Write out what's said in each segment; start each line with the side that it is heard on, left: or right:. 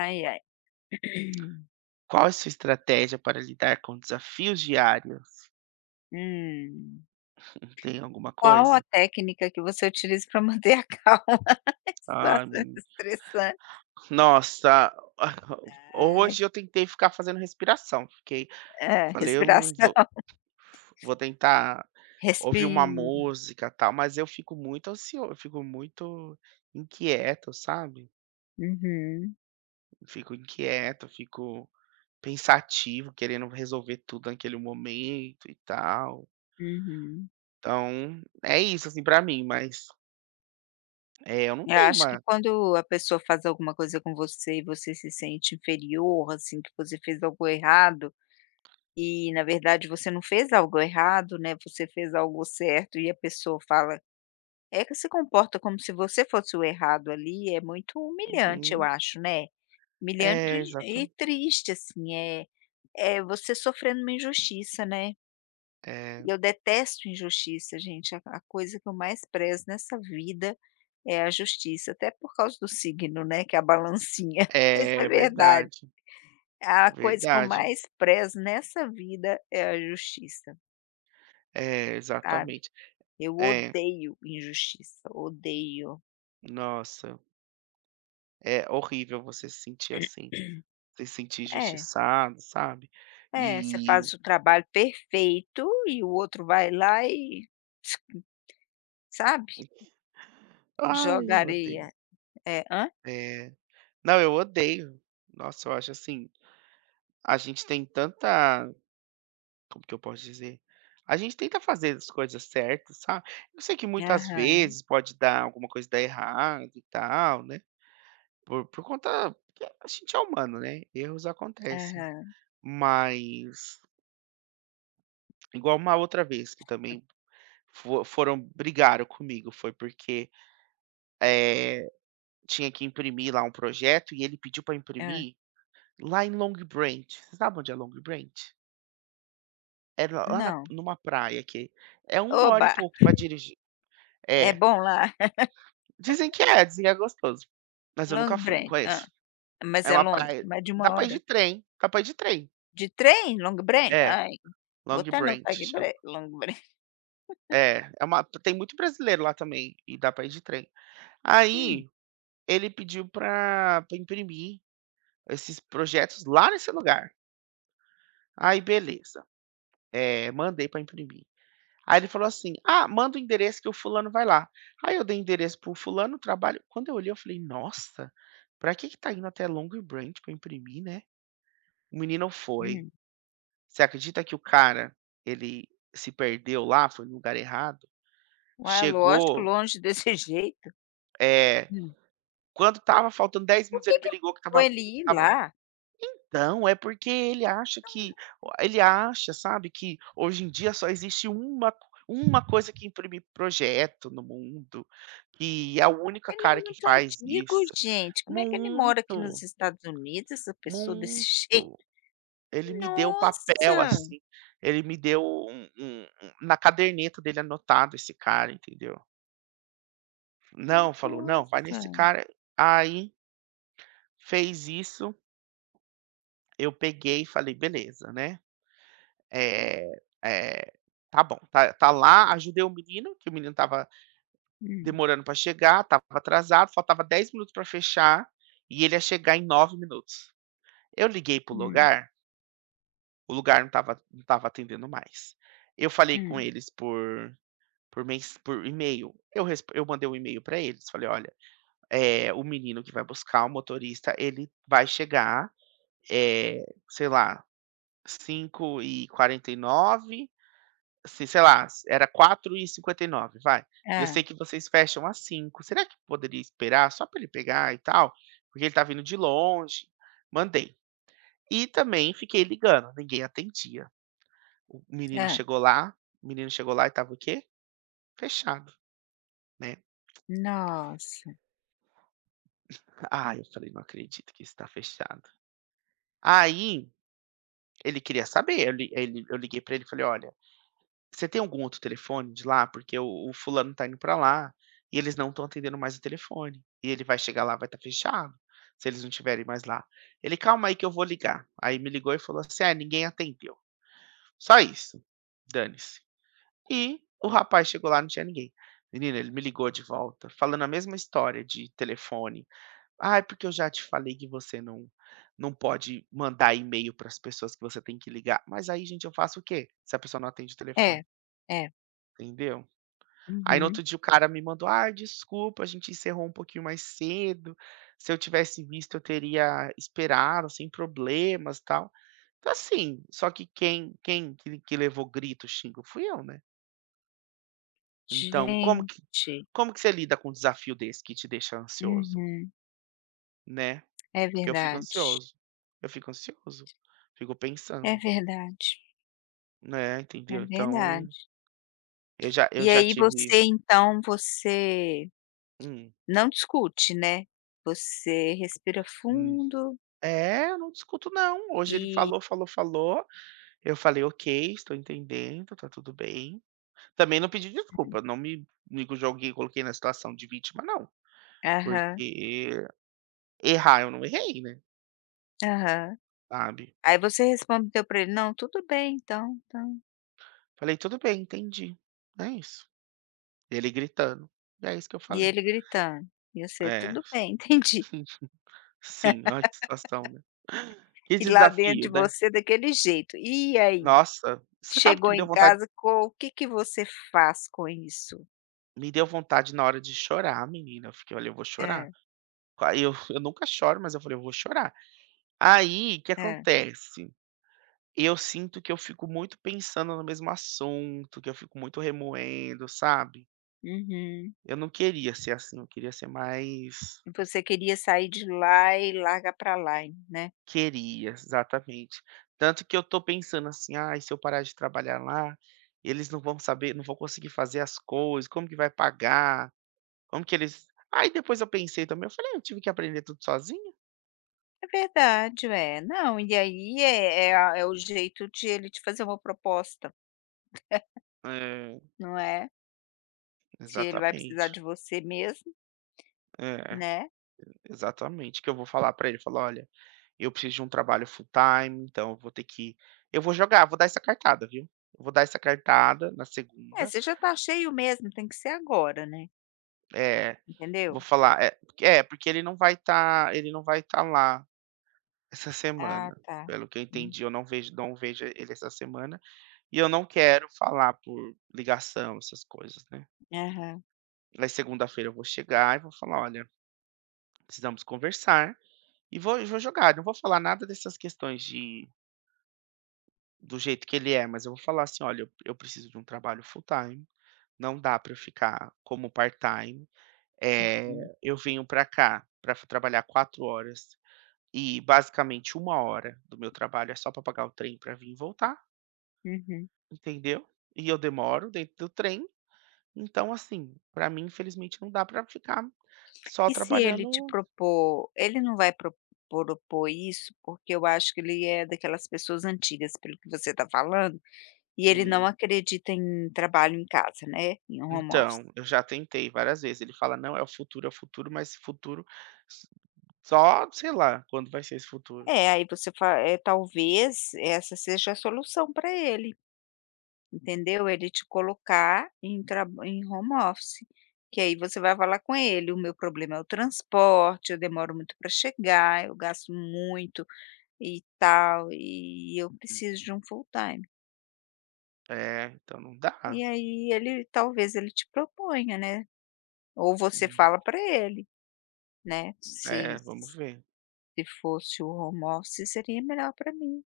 left: Ai, ai.
right: Qual é a sua estratégia para lidar com desafios diários?
left: Hum.
right: Tem alguma
left: Qual a
right: coisa?
left: técnica que você utiliza para manter a calma em
right: Ai,
left: situações
right: menino.
left: estressantes?
right: Nossa,
left: Ai.
right: hoje eu tentei ficar fazendo respiração, fiquei
left: É,
right: falei:
left: respiração.
right: vou vou tentar ouvir uma
left: Respira.
right: música, tal". Mas eu fico muito ansioso, eu fico muito inquieto, sabe.
left: Uhum,
right: Eu fico inquieto, eu fico pensativo, querendo resolver tudo naquele momento e tal.
left: uhum.
right: Então, é isso, assim, para mim, mas, eu não
left: Eu
right: tenho
left: acho que
right: uma.
left: quando a pessoa faz alguma coisa com você e você se sente inferior, assim, que você fez algo errado, e na verdade você não fez algo errado, né, você fez algo certo e a pessoa fala. É que se comporta como se você fosse o errado ali, é muito humilhante, eu
right: Uhum.
left: acho, né. Humilhante
right: É,
left: e
right: exato.
left: e triste, assim, é é você sofrendo uma injustiça, né.
right: É,
left: E eu detesto injustiça, gente, a coisa que eu mais prezo nessa vida é a justiça, até por causa do signo, né, que é a balancinha, isso é
right: é
left: verdade.
right: verdade,
left: A coisa que eu
right: verdade.
left: mais prezo nessa vida é a justiça,
right: É,
left: sabe.
right: exatamente.
left: Eu
right: É,
left: odeio injustiça, odeio.
right: nossa, é horrível você se sentir assim, se sentir
left: É.
right: injustiçado, sabe.
left: É, você
right: E,
left: faz o trabalho perfeito e o outro vai lá e, sabe,
right: ai,
left: joga
right: eu odeio.
left: areia. É, hã?
right: É, não, eu odeio. Nossa, eu acho assim, a gente tem tanta, como que eu posso dizer? A gente tenta fazer as coisas certas, sabe. Eu sei que muitas
left: Aham,
right: vezes pode dar alguma coisa dar errado e tal, né. Por conta que é, a gente é humano, né, erros acontecem.
left: aham,
right: Mas, igual uma outra vez que também fo foram brigaram comigo, foi porque, eh, tinha que imprimir lá um projeto e ele pediu para
left: hã.
right: imprimir lá em Long Branch. Você sabe onde é Long Branch? É lá, na
left: Não.
right: numa praia que é uma hora e
left: Oba,
right: pouco para dirigir.
left: é
right: É,
left: bom lá?
right: dizem que é gostoso, mas eu nunca
left: Long
right: fui, não
left: Branch, hã.
right: conheço.
left: Mas
right: É
left: é
right: uma
left: longe?
right: praia,
left: Mais de
right: dá
left: uma
right: pra ir de
left: hora?
right: trem.
left: De trem, Long Branch?
right: É,
left: Ai, vou
right: Long
left: até
right: Branch
left: anotar aqui,
right: chama.
left: espera Long Branch.
right: É, é uma, tem muito brasileiro lá também, e dá pra ir de trem.
left: Hum,
right: Aí, ele pediu pra imprimir esses projetos lá nesse lugar. Aí beleza, mandei pra imprimir. Aí ele falou assim: "Ah, manda o endereço que o fulano vai lá". Aí eu dei endereço para o fulano. O trabalho, quando eu olhei eu falei: "Nossa, pra que que tá indo até Long Branch pra imprimir, né". O menino foi.
left: hum.
right: Você acredita que o cara, ele se perdeu lá, foi no lugar errado?
left: Uai, lógico,
right: Chegou,
left: longe desse jeito.
right: eh
left: Hum.
right: quando estava faltando 10
left: Por
right: minutos,
left: que
right: ele me
left: que
right: ligou que
left: mandou
right: estava.
left: ele ir
right: estava
left: lá?
right: não, é porque ele acha sabe, que hoje em dia só existe uma coisa que imprime projeto no mundo, e é o único
left: Ele é
right: cara que
left: muito
right: faz
left: antigo,
right: isso.
left: gente. Como é que ele mora aqui
right: Muito,
left: nos Estados Unidos, essa pessoa desse
right: muito.
left: jeito?
right: Ele me deu papel,
left: Nossa,
right: assim, ele me deu um na caderneta dele anotado esse cara, entendeu. "Não", falou, "não, vai
left: nossa.
right: nesse cara". Aí fez isso. Eu peguei e falei: "Beleza, né, eh eh, tá bom, tá lá", ajudei o menino, que o menino estava
left: Hum,
right: demorando para chegar, tava atrasado, faltava 10 minutos para fechar, e ele ia chegar em 9 minutos. Eu liguei pro
left: hum,
right: lugar, o lugar não estava, atendendo mais. Eu falei com
left: hum.
right: eles por mens por e-mail, eu mandei um e-mail para eles, falei: "Olha, o menino que vai buscar o motorista, ele vai chegar, eh, sei lá, 5:49. Assim, sei lá, era 4:59, vai. E eu
left: Hã,
right: sei que vocês fecham às 5. Será que poderia esperar só para ele pegar e tal? Porque ele tá vindo de longe". Mandei. E também fiquei ligando, ninguém atendia. O menino
left: hã.
right: chegou lá o menino chegou lá e estava o quê? Fechado, né.
left: Nossa.
right: Ah, eu falei: "Não acredito que isso tá fechado". Aí ele queria saber, eu liguei pra ele e falei: "Olha, você tem algum outro telefone de lá? Porque o fulano tá indo pra lá, e eles não estão atendendo mais o telefone, e ele vai chegar lá, vai estar fechado, se eles não tiverem mais lá". Ele: "Calma aí que eu vou ligar". Aí me ligou e falou assim: "Ah, ninguém atendeu". Só isso, dane-se. E o rapaz chegou lá, não tinha ninguém. Menina, ele me ligou de volta, falando a mesma história de telefone. "Ah, é porque eu já te falei que você não, não pode mandar e-mail para as pessoas, que você tem que ligar". Mas aí gente, eu faço o quê? Se a pessoa não atende o telefone,
left: É, é.
right: entendeu? Aí no outro
left: Uhum.
right: dia o cara me mandou: "Ah, desculpa, a gente encerrou um pouquinho mais cedo. Se eu tivesse visto, eu teria esperado sem problemas, tal". Então assim, só que quem, que levou grito, xingo, fui eu, né. Então como que,
left: Gente.
right: você lida com um desafio desse que te deixa ansioso,
left: Uhum.
right: né?
left: É
right: Porque
left: verdade,
right: eu fico ansioso, fico
left: é
right: pensando,
left: verdade,
right: né,
left: é
right: entendeu.
left: verdade.
right: Então eu
left: E
right: já
left: aí
right: tive.
left: você então, você
right: Hum.
left: não discute, né, você respira
right: Hum.
left: fundo
right: É, eu não discuto não. Hoje ele
left: e
right: falou, falou, falou. Eu falei: "Ok, estou entendendo, tá tudo bem". Também não pedi desculpa, não me joguei, coloquei na situação de vítima não,
left: aham,
right: porque errar eu não errei, né,
left: aham.
right: sabe.
left: Aí você respondeu pra ele: "Não, tudo bem então, então".
right: Falei: "Tudo bem, entendi". É isso. Ele gritando, e é isso que eu
left: E
right: falei.
left: ele gritando, e você:
right: É,
left: "Tudo bem, entendi".
right: sim, ai, que situação, né. Que
left: E lá dentro de
right: desafio, né.
left: você daquele jeito. E aí?
right: Nossa, você sabe que
left: Chegou em casa, co o que que você faz com isso?
right: me deu vontade na hora de chorar, menina, eu fiquei: "Olha, eu vou chorar".
left: É,
right: Aí eu nunca choro, mas eu falei: "Eu vou chorar". Aí, o que
left: é.
right: acontece? Eu sinto que eu fico muito pensando no mesmo assunto, que eu fico muito remoendo, sabe.
left: Uhum.
right: Eu não queria ser assim, eu queria ser mais.
left: Você queria sair de lá e larga pra lá, né.
right: Queria, exatamente. Tanto que eu tô pensando assim: ah, se eu parar de trabalhar lá, eles não vão conseguir fazer as coisas, como que vai pagar? Como que eles, aí depois eu pensei também, eu falei: "Ah, eu tive que aprender tudo sozinho?".
left: É verdade, é. Não, e aí é é a é o jeito de ele te fazer uma proposta,
right: É,
left: não é. Se ele vai
right: exatamente.
left: precisar de você mesmo,
right: É,
left: né.
right: exatamente, que eu vou falar pra ele, falar: "Olha, eu preciso de um trabalho full time, então eu vou ter que, eu vou jogar, vou dar essa cartada", viu. Eu vou dar essa cartada na
left: É,
right: segunda,
left: você já tá cheio mesmo, tem que ser agora, né,
right: eh, vou
left: entendeu.
right: falar é, porque ele não vai estar lá essa
left: Ah,
right: semana,
left: tá.
right: pelo que eu
left: Hum.
right: entendi, eu não vejo não vejo ele essa semana, e eu não quero falar por ligação, essas coisas, né.
left: Aham.
right: Na segunda-feira eu vou chegar e vou falar: "Olha, precisamos conversar", e vou jogar, não vou falar nada dessas questões de, do jeito que ele é, mas eu vou falar assim: "Olha, eu preciso de um trabalho full time. Não dá para eu ficar como part-time.
left: Uhum,
right: Eu venho para cá para trabalhar 4 horas e basicamente 1 hora do meu trabalho é só para pagar o trem para vir e voltar,
left: uhum.
right: entendeu? E eu demoro dentro do trem, então assim, para mim infelizmente não dá para ficar só
left: E se ele te
right: trabalhando".
left: propor ele não vai pro propor isso, porque eu acho que ele é daquelas pessoas antigas, pelo que você está falando, e ele não
right: Hum,
left: acredita em trabalho em casa, né, em home office.
right: então, eu já tentei várias vezes, ele fala: "Não, é o futuro", mas esse futuro, s só sei lá quando vai ser esse futuro.
left: É, aí você fala, é talvez essa seja a solução para ele, entendeu, ele te colocar em traba em home office, que aí você vai falar com ele: "O meu problema é o transporte, eu demoro muito para chegar, eu gasto muito, e tal, e eu preciso de um full time".
right: É, então não dá.
left: E aí ele talvez ele te proponha, né, ou você
right: Hum,
left: fala para ele, né, se
right: é, vamos ver.
left: se fosse o home office seria melhor para mim.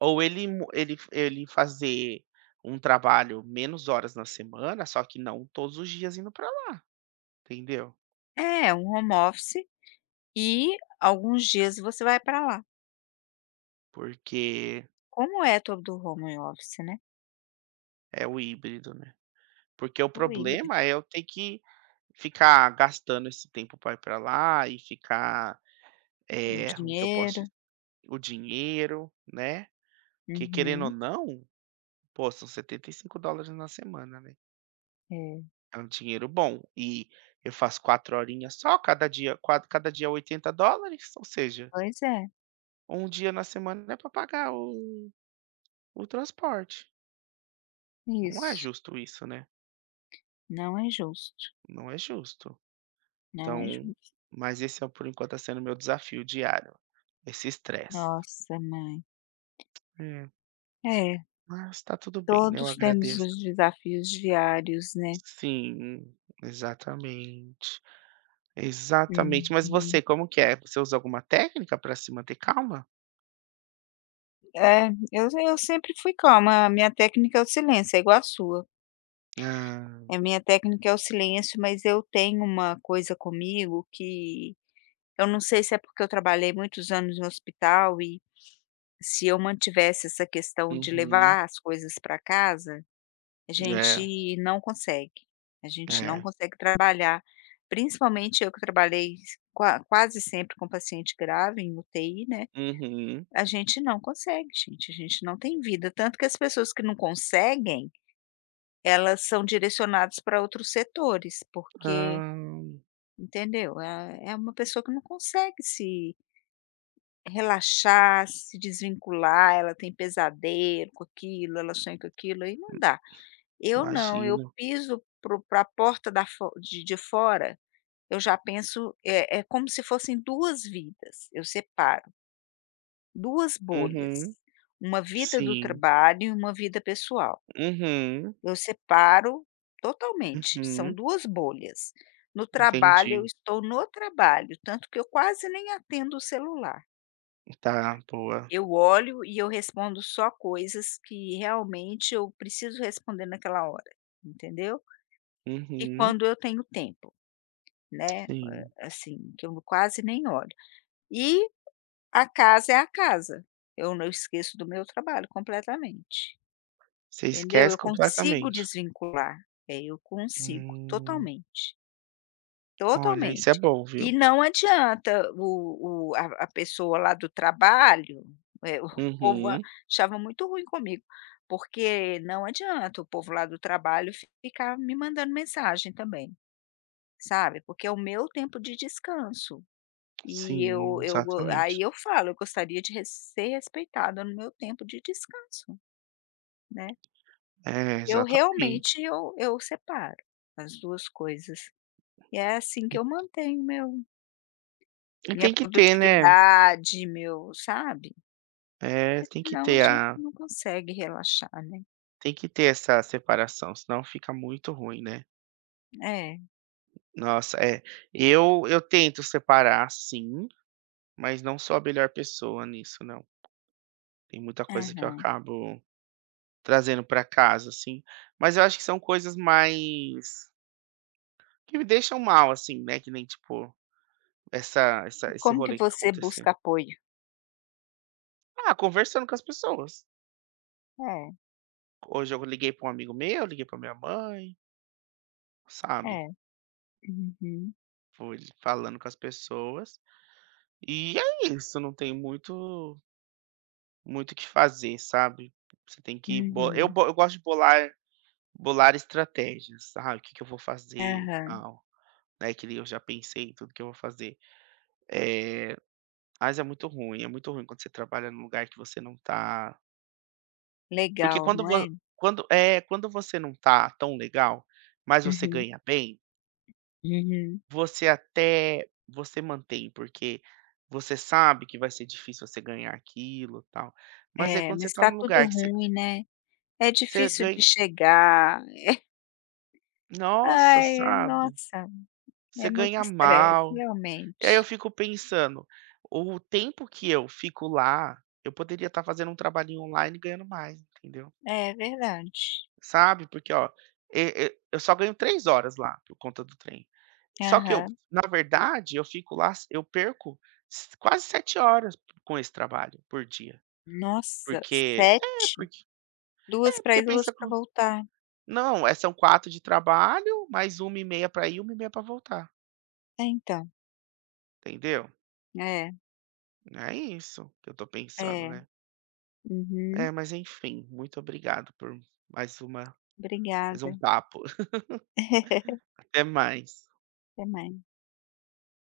right: Ou ele mu ele ele fazer um trabalho menos horas na semana, só que não todos os dias indo pra lá, entendeu?
left: É, um home office e alguns dias você vai para lá.
right: Porque
left: Como é todo home office, né,
right: é o híbrido, né. Porque o
left: o híbrido,
right: problema é eu ter que ficar gastando esse tempo para ir pra lá e ficar,
left: o
right: como que eu posso
left: dinheiro.
right: dizer? O dinheiro, né, que querendo ou
left: Uhum,
right: não, pô, são US$ 75 na semana, né.
left: é,
right: É um dinheiro bom. E eu faço 4 horinhas só, cada dia $80, ou seja,
left: pois é,
right: ou um dia na semana é para pagar o transporte. Não é
left: isso,
right: justo isso, né,
left: não é justo,
right: não é justo.
left: não é
right: Então,
left: justo.
right: mas esse é, por enquanto tá sendo meu desafio diário, esse estresse.
left: Nossa mãe,
right: É,
left: é.
right: mas tá tudo bem, né, eu
left: Todos temos
right: agradeço.
left: os desafios diários, né.
right: Sim, exatamente, exatamente. Mas
left: Uhum.
right: você, como que é? Você usa alguma técnica para se manter calma?
left: É, eu sempre fui calma, a minha técnica é o silêncio, é igual a sua.
right: Ah,
left: A minha técnica é o silêncio, mas eu tenho uma coisa comigo que eu não sei se é porque eu trabalhei muitos anos no hospital e se eu mantivesse essa questão de
right: uhum.
left: levar as coisas para casa, a
right: É,
left: gente não consegue. A gente não
right: é.
left: consegue trabalhar, principalmente eu que trabalhei qua quase sempre com paciente grave em UTI, né.
right: Uhum.
left: A gente não consegue, gente, a gente não tem vida, tanto que as pessoas que não conseguem, elas são direcionadas para outros setores, porque,
right: Ah,
left: entendeu, é é uma pessoa que não consegue se relaxar, se desvincular, ela tem pesadelo com aquilo, ela sonha com aquilo, aí não dá. Eu não, eu
right: imagino.
left: piso para a porta da fo de fora, eu já penso é é como se fossem 2 vidas, eu separo. Duas bolhas,
right: Uhum,
left: uma vida do
right: sim.
left: trabalho e uma vida pessoal.
right: Uhum,
left: Eu separo totalmente, são
right: uhum,
left: 2 bolhas. No trabalho, eu
right: entendi.
left: estou no trabalho, tanto que eu quase nem atendo o celular.
right: Tá, boa.
left: Eu olho e eu respondo só coisas que realmente eu preciso responder naquela hora, entendeu? E
right: Uhum,
left: quando eu tenho tempo, né,
right: sim.
left: assim, que eu quase nem olho. E a casa é a casa, eu não esqueço do meu trabalho completamente.
right: Você
left: Entendeu?
right: esquece
left: Eu consigo
right: completamente.
left: desvincular. É, eu consigo,
right: Hum,
left: totalmente,
right: olha, isso é
left: totalmente.
right: bom,
left: E
right: viu.
left: não adianta o a pessoa lá do trabalho, o povo a-
right: Uhum,
left: achava muito ruim comigo, porque não adianta o povo lá do trabalho ficar me mandando mensagem também, sabe, porque é o meu tempo de descanso. E eu
right: sim,
left: eu go aí
right: exatamente.
left: eu falo, eu gostaria de res ser respeitada no meu tempo de descanso, né.
right: É,
left: Eu
right: exatamente.
left: realmente eu separo as 2 coisas. E é assim
right: E
left: que eu mantenho meu minha
right: tem que ter, né,
left: produtividade, meu sabe?
right: é,
left: Porque senão a gente não consegue relaxar, né.
right: tem que ter essa separação, senão fica muito ruim, né.
left: É.
right: Nossa, é, eu tento separar sim, mas não sou a melhor pessoa nisso não. Tem muita coisa que eu
left: Aham.
right: acabo trazendo pra casa, assim. Mas eu acho que são coisas mais que me deixam mal, assim, né, que nem tipo, essa
left: E
right: essa esse
left: como que
right: rolê que tá
left: você
right: acontecendo.
left: busca apoio?
right: Ah, conversando com as pessoas.
left: É,
right: Hoje eu liguei pra um amigo meu, liguei pra minha mãe, sabe.
left: é. Uhum,
right: Fui falando com as pessoas, e é isso, não tem muito, muito o que fazer, sabe. Você tem que,
left: uhum.
right: bo eu gosto de bolar, estratégias, sabe, o que que eu vou fazer e
left: Aham.
right: tal, né, que eu já pensei em tudo que eu vou fazer. Eh Mas é muito ruim quando você trabalha num lugar que você não tá. Porque
left: Legal,
right: quando
left: não
right: vo
left: é?
right: quando é, quando você não tá tão legal, mas você
left: Uhum,
right: ganha bem,
left: uhum.
right: você até você mantém, porque você sabe que vai ser difícil você ganhar aquilo, tal. Mas aí
left: É,
right: quando você
left: mas
right: tá
left: tá
right: num lugar
left: tudo
right: que você,
left: ruim, né. É
right: você
left: difícil de
right: ganha,
left: chegar.
right: nossa,
left: Ai,
right: sabe,
left: nossa,
right: você
left: é muito
right: ganha
left: estresse,
right: mal. E aí eu
left: realmente.
right: fico pensando, o tempo que eu fico lá, eu poderia estar fazendo um trabalhinho online e ganhando mais, entendeu?
left: É verdade.
right: Sabe, porque ó, e eu só ganho 3 horas lá por conta do trem. Só que eu,
left: Aham.
right: na verdade eu fico lá, eu perco s quase 7 horas com esse trabalho por dia,
left: Nossa,
right: porque é,
left: 7,
right: porque
left: 2
right: é,
left: para
right: porque
left: ir, 2
right: pensa
left: para
right: co
left: voltar.
right: não, são 4 de trabalho, mais uma h 30 pra ir, uma h 30 pra voltar,
left: É, então.
right: entendeu?
left: É,
right: É isso que eu tô pensando,
left: é.
right: né.
left: Uhum.
right: É, mas enfim, muito obrigado por mais uma mais um
left: Obrigada.
right: papo. Até mais.
left: Até mais.